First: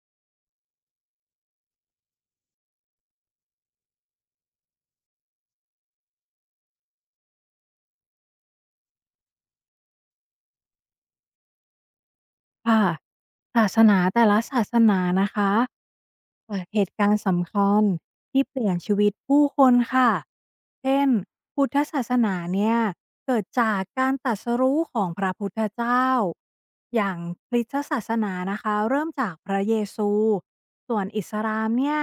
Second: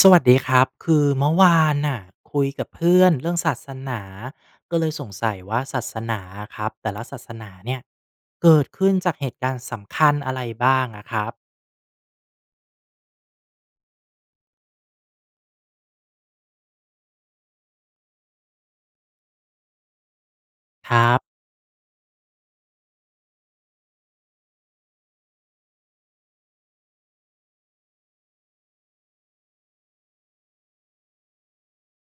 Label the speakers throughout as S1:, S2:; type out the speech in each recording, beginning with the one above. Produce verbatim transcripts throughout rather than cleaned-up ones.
S1: สวัสดีครับคือเมื่อวานน่ะคุยกับเพื่อนเรื่องศาสนาก็เลยสงสัยว่าศาสนาครับแต่ละศาสนาเนี่ยเกิดขึ้นจากเหตุการณ์สำคัญอะไรบ้างอะครับ
S2: ค่ะศาสนาแต่ละศาสนานะคะ อ่าเหตุการณ์สำคัญที่เปลี่ยนชีวิตผู้คนค่ะ
S1: ค
S2: เช่น
S1: รับ
S2: พุทธศาสนาเนี่ยเกิดจากการตรัสรู้ของพระพุทธเจ้า อย่างคริสตศาสนานะคะเริ่มจากพระเยซู ส่วนอิสลามเนี่ย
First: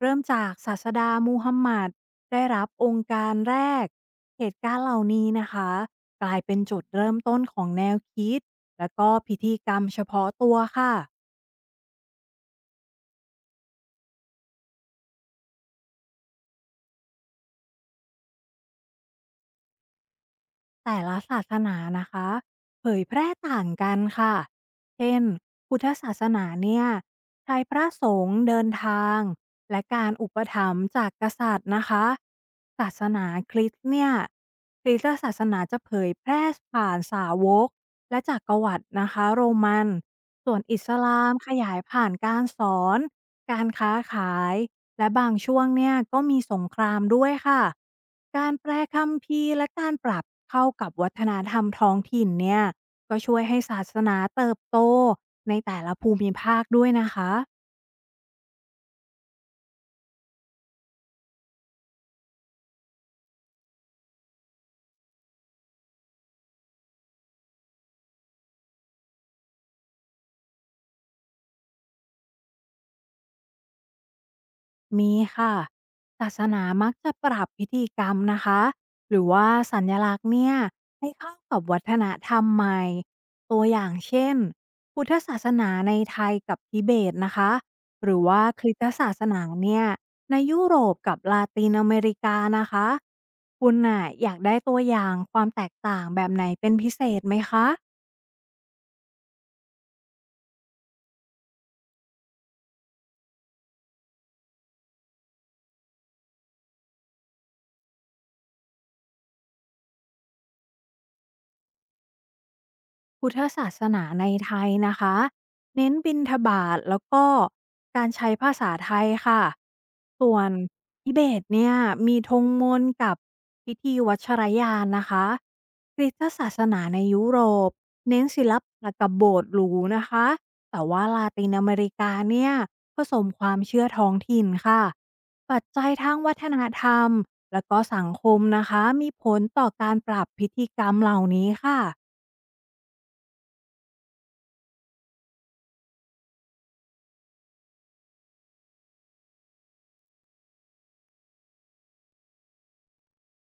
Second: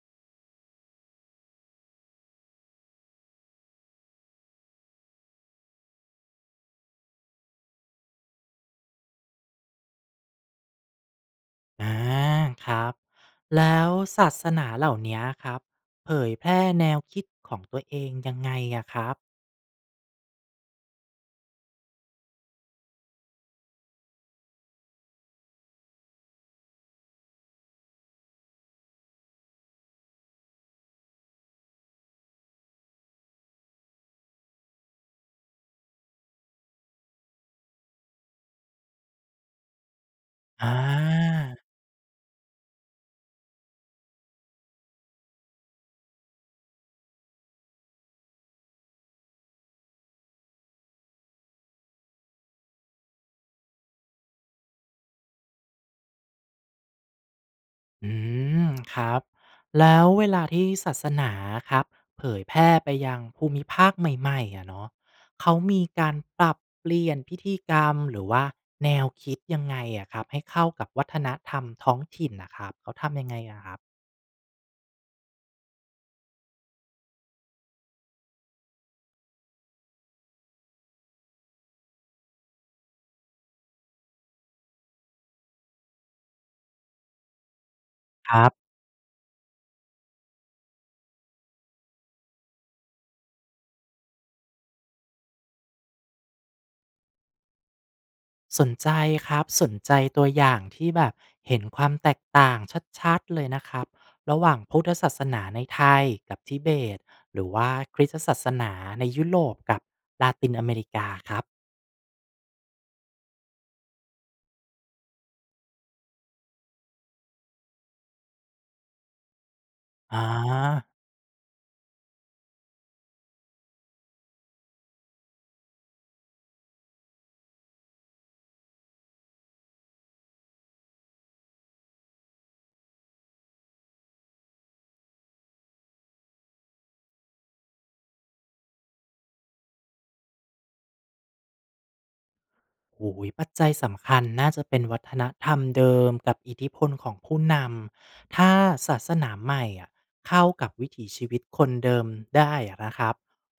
S2: เริ่มจากศาสดามูฮัมหมัดได้รับองค์การแรกเหตุการณ์เหล่านี้นะคะกลายเป็นจุดเริ่มต้นของแนวคิดและก็พิธีกรรมเฉพาะตัวค่ะ
S1: อ่าครับแล้วศาสนาเหล่านี้ครับเผยแพร่แนวคิดของตัวเองยังไงอะครับ
S2: แต่ละศาสนานะคะเผยแพร่ต่างกันค่ะเช่นพุทธศาสนาเนี่ยใช้พระสงฆ์เดินทางและการอุปถัมภ์จากกษัตริย์นะคะศาสนาคริสต์เนี่ยคริสตศาสนาจะเผยแพร่ผ่านสาวกและจักกรวรรดินะคะโรมันส่วน
S1: อ่
S2: อิสลามข
S1: า
S2: ยายผ่านการสอนการค้าขาย และบางช่วงเนี่ยก็มีสงครามด้วยค่ะ การแปลคัมภีร์และการปรับเข้ากับวัฒนธรรมท้องถิ่นเนี่ยก็ช่วยให้ศาสนาเติบโตในแต่ละภูมิภาคด้วยนะคะ
S1: อืมครับแล้วเวลาที่ศาสนาครับเผยแพร่ไปยังภูมิภาคใหม่ๆอะเนาะเขามีการปรับเปลี่ยนพิธีกรรมหรือว่าแนวคิดยังไงอะครับให้เข้ากับวัฒนธรรมท้องถิ่นนะครับเขาทำยังไงอะครับ
S2: มีค่ะศาสนามักจะปรับพิธีกรรมนะคะหรือว่าสัญลักษณ์เนี่ยให้เข้ากับวัฒนธรรมใหม่ตัวอย่างเช่นพุทธศาสนาในไทยกับทิเบตนะคะหรือ
S1: ค
S2: ว่า
S1: รั
S2: ค
S1: บ
S2: ริสตศาสนาเนี่ยในยุโรปกับลาตินอเมริกานะคะคุณน่ะอยากได้ตัวอย่างความแตกต่างแบบไหนเป็นพิเศษไหมคะ
S1: สนใจครับสนใจตัวอย่างที่แบบเห็นความแตกต่างชัดๆเลยนะครับระหว่างพุทธศาสนาในไทยกับทิเบตหรือว่าคริสตศาสนาในยุโรปกับลาตินอเมริกาครับ
S2: พุทธศาสนาในไทยนะคะเน้นบิณฑบาตแล้วก็การใช้ภาษาไทยค่ะ
S1: อา
S2: ส่วนทิเบตเนี่ยมีธงมนต์กับพิธีวัชรยานนะคะคริสตศาสนาในยุโรปเน้นศิลปะกับโบสถ์หรูนะคะแต่ว่าลาตินอเมริกาเนี่ยผสมความเชื่อท้องถิ่นค่ะปัจจัยทางวัฒนธรรมและก็สังคมนะคะมีผลต่อการปรับพิธีกรรมเหล่านี้ค่ะ
S1: โอ้โปัจจัยสำคัญน่าจะเป็นวัฒนธรรมเดิมกับอิทธิพลของผู้นำ ถ้าศาสนาใหม่อะเข้ากับวิถีชีวิตคนเดิมได้อะนะครับ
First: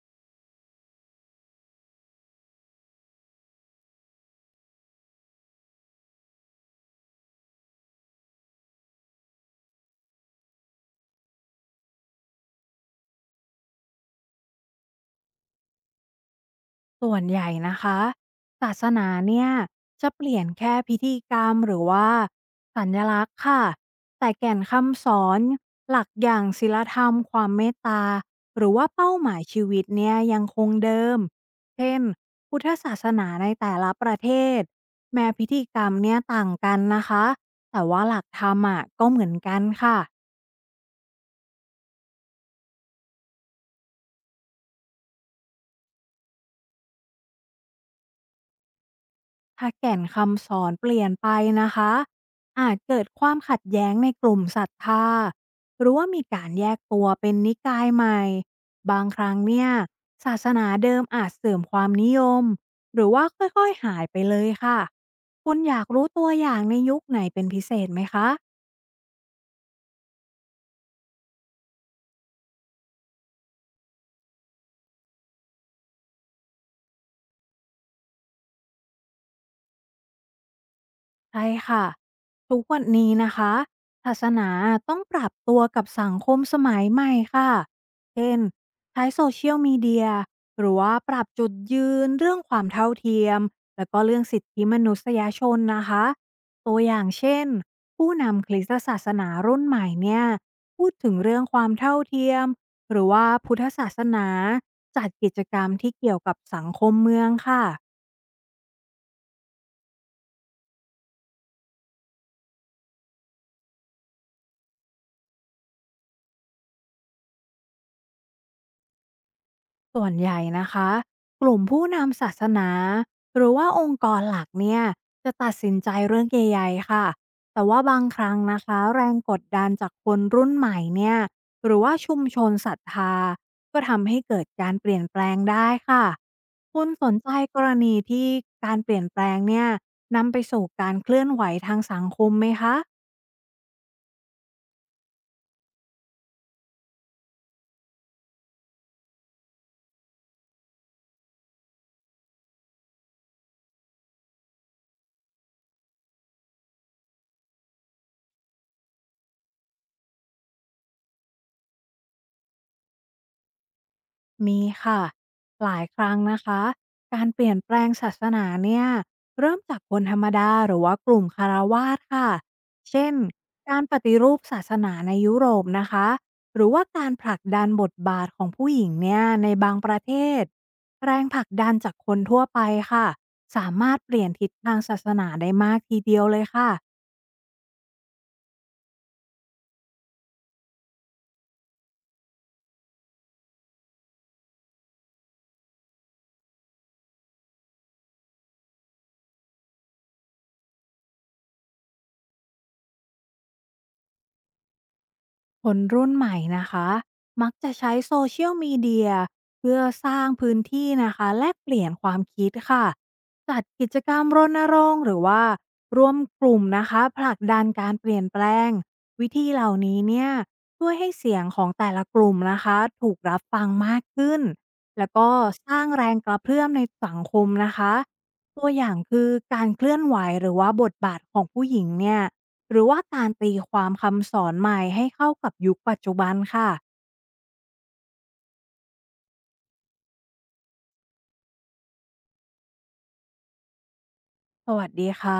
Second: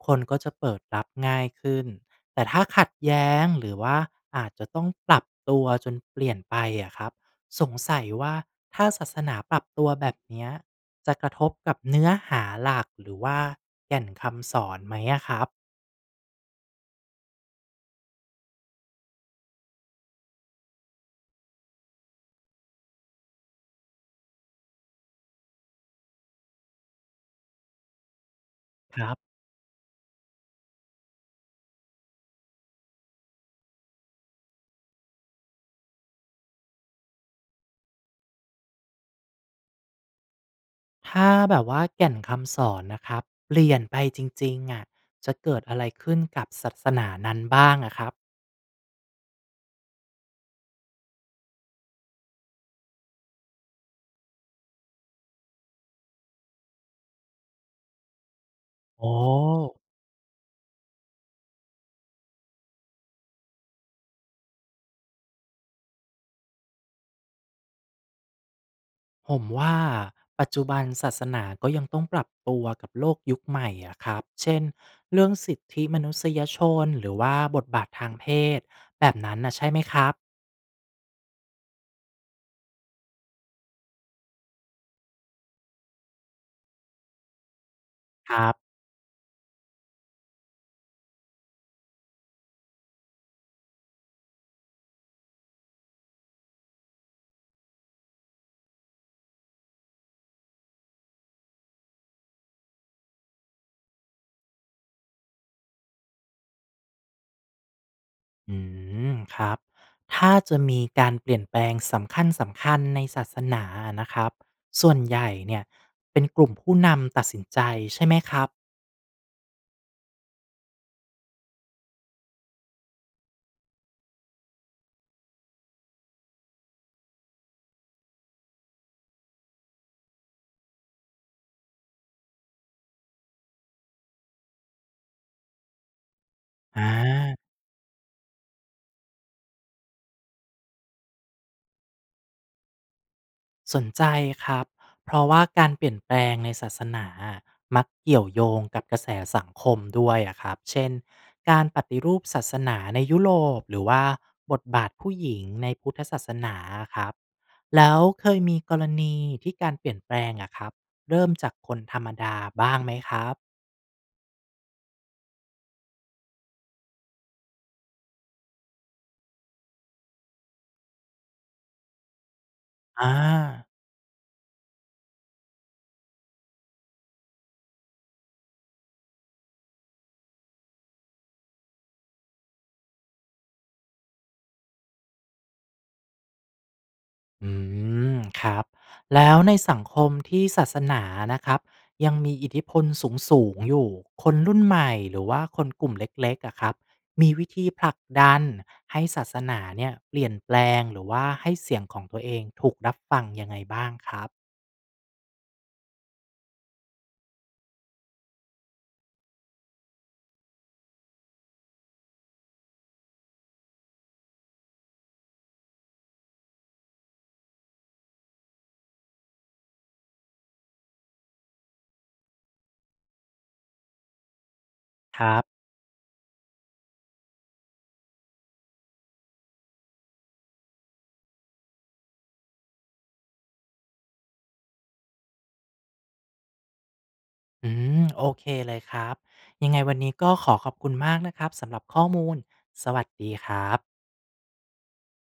S1: คนก็จะเปิดรับง่ายขึ้น แต่ถ้าขัดแย้งหรือว่าอาจจะต้องปรับตัวจนเปลี่ยนไปอะครับสงสัยว่าถ้าศาสนาปรับตัวแบบเนี้ยจะกระทบกับเนื้อหาหลักหรือว่าแก่นคำสอนไหมอะครับ
S2: ส่วนใหญ่นะคะศาสนาเนี่ยจะเปลี่ยนแค่พิธีกรรมหรือว่าสัญลักษณ์ค่ะแต่แก่นคำสอนหลักอย่างศีลธรรมความเมตตาหรือว่า
S1: ครั
S2: เป้าหมา
S1: บ
S2: ยชีวิตเนี่ยยังคงเดิมเช่นพุทธศาสนาในแต่ละประเทศแม้พิธีกรรมเนี่ยต่างกันนะคะแต่ว่าหลักธรรมอะก็เหมือนกันค่ะ
S1: ถ้าแบบว่าแก่นคำสอนนะครับเปลี่ยนไปจริงๆอะจะเกิดอะไรขึ้นกับศาสนานั้นบ้างอะครับ
S2: ถ้าแก่นคำสอนเปลี่ยนไปนะคะอาจเกิดความขัดแย้งในกลุ่มศรัทธาหรือว่ามีการแยกตัวเป็นนิกายใหม่บา
S1: โอ
S2: งครั้งเนี่ย
S1: ้
S2: ศาสนาเดิมอาจเสื่อมความนิยมหรือว่าค่อยๆหายไปเลยค่ะคุณอยากรู้ตัวอย่างในยุคไหนเป็นพิเศษไหมคะ
S1: ผมว่าปัจจุบันศาสนาก็ยังต้องปรับตัวกับโลกยุคใหม่อะครับเช่นเรื่องสิทธิมนุษยชนหรือว่าบทบาททางเพศแบบนั้นน่ะใช่ไหมครับ
S2: ใช่ค่ะ ทุกวันนี้นะคะศาสนาต้องปรับตัวกับสังคมสมัยใหม่ค่ะ เช่
S1: ค
S2: น
S1: รับ
S2: ใช้โซเชียลมีเดียหรือว่าปรับจุดยืนเรื่องความเท่าเทียมแล้วก็เรื่องสิทธิมนุษยชนนะคะตัวอย่างเช่นผู้นำคริสตศาสนารุ่นใหม่เนี่ยพูดถึงเรื่องความเท่าเทียมหรือว่าพุทธศาสนาจัดกิจกรรมที่เกี่ยวกับสังคมเมืองค่ะ
S1: อืมครับถ้าจะมีการเปลี่ยนแปลงสำคัญสำคัญในศาสนาอะนะครับส่วนใหญ่เนี่ยเป็นกลุ่มผู้นำตัดสินใจใช่ไหมครับ
S2: ส่วนใหญ่นะคะกลุ่มผู้นำศาสนาหรือว่าองค์กรหลักเนี่ยจะตัดสินใจเรื่องใหญ่ๆค่ะแต่ว่าบางครั้งนะคะแรงกดดันจากคนรุ่นใหม่เนี่ยหรือว่าชุมชนศรัทธาก็ทำให้เกิดการเปลี่ยนแปลงได้ค่ะ
S1: อ่
S2: คุณสนใจ
S1: า
S2: กรณีที่การเปลี่ยนแปลงเนี่ยนำไปสู่การเคลื่อนไหวทางสังคมไหมคะ
S1: สนใจครับ เพราะว่าการเปลี่ยนแปลงในศาสนาอะมักเกี่ยวโยงกับกระแสสังคมด้วยอะครับ เช่นการปฏิรูปศาสนาในยุโรปหรือว่าบทบาทผู้หญิงในพุทธศาสนาอะครับ แล้วเคยมีกรณีที่การเปลี่ยนแปลงอะครับเริ่มจากคนธรรมดาบ้างไหมครับ
S2: มีค่ะหลายครั้งนะคะการเปลี่ยนแปลงศาสนาเนี่ยเริ่มจากคนธรรมดาหรือว่ากลุ่มคฤหาสถ์ค่ะเช่
S1: อ่า
S2: นการปฏิรูปศาสนาในยุโรปนะคะหรือว่าการผลักดันบทบาทของผู้หญิงเนี่ยในบางประเทศแรงผลักดันจากคนทั่วไปค่ะสามารถเปลี่ยนทิศทางศาสนาได้มากทีเดียวเลยค่ะ
S1: อืมครับแล้วในสังคมที่ศาสนานะครับยังมีอิทธิพลสูงสูงอยู่คนรุ่นใหม่หรือว่าคนกลุ่มเล็กๆอะครับมีวิธีผลักดันให้ศาสนาเนี่ยเปลี่ยนแปลงหรือว่าให้เสียงของตัวเองถูกรับฟังยังไงบ้างครับ
S2: คนรุ่นใหม่นะคะมักจะใช้โซเชียลมีเดียเพื่อสร้างพื้นที่นะคะแลกเปลี่ยนความคิดค่ะจัดกิจกรรมรณรงค์หรือว่าร่วมกลุ่มนะคะผลักดันการเปลี่ยนแปลงวิธีเหล่านี้เนี่ยช่วยให้เสียงของแต่ละกลุ่มนะคะถูกรับฟังมากขึ้นแล้ว
S1: ค
S2: ก็
S1: รับ
S2: สร้างแรงกระเพื่อมในสังคมนะคะตัวอย่างคือการเคลื่อนไหวหรือว่าบทบาทของผู้หญิงเนี่ย หรือว่าการตีความคำสอนใหม่ให้เข้ากับยุคปัจจุบันค่ะ
S1: อืมโอเคเลยครับยังไงวันนี้ก็ขอขอบคุณมากนะครับสำหรับข้อมูลสวัสดีครับ
S2: สวัสดีค่ะ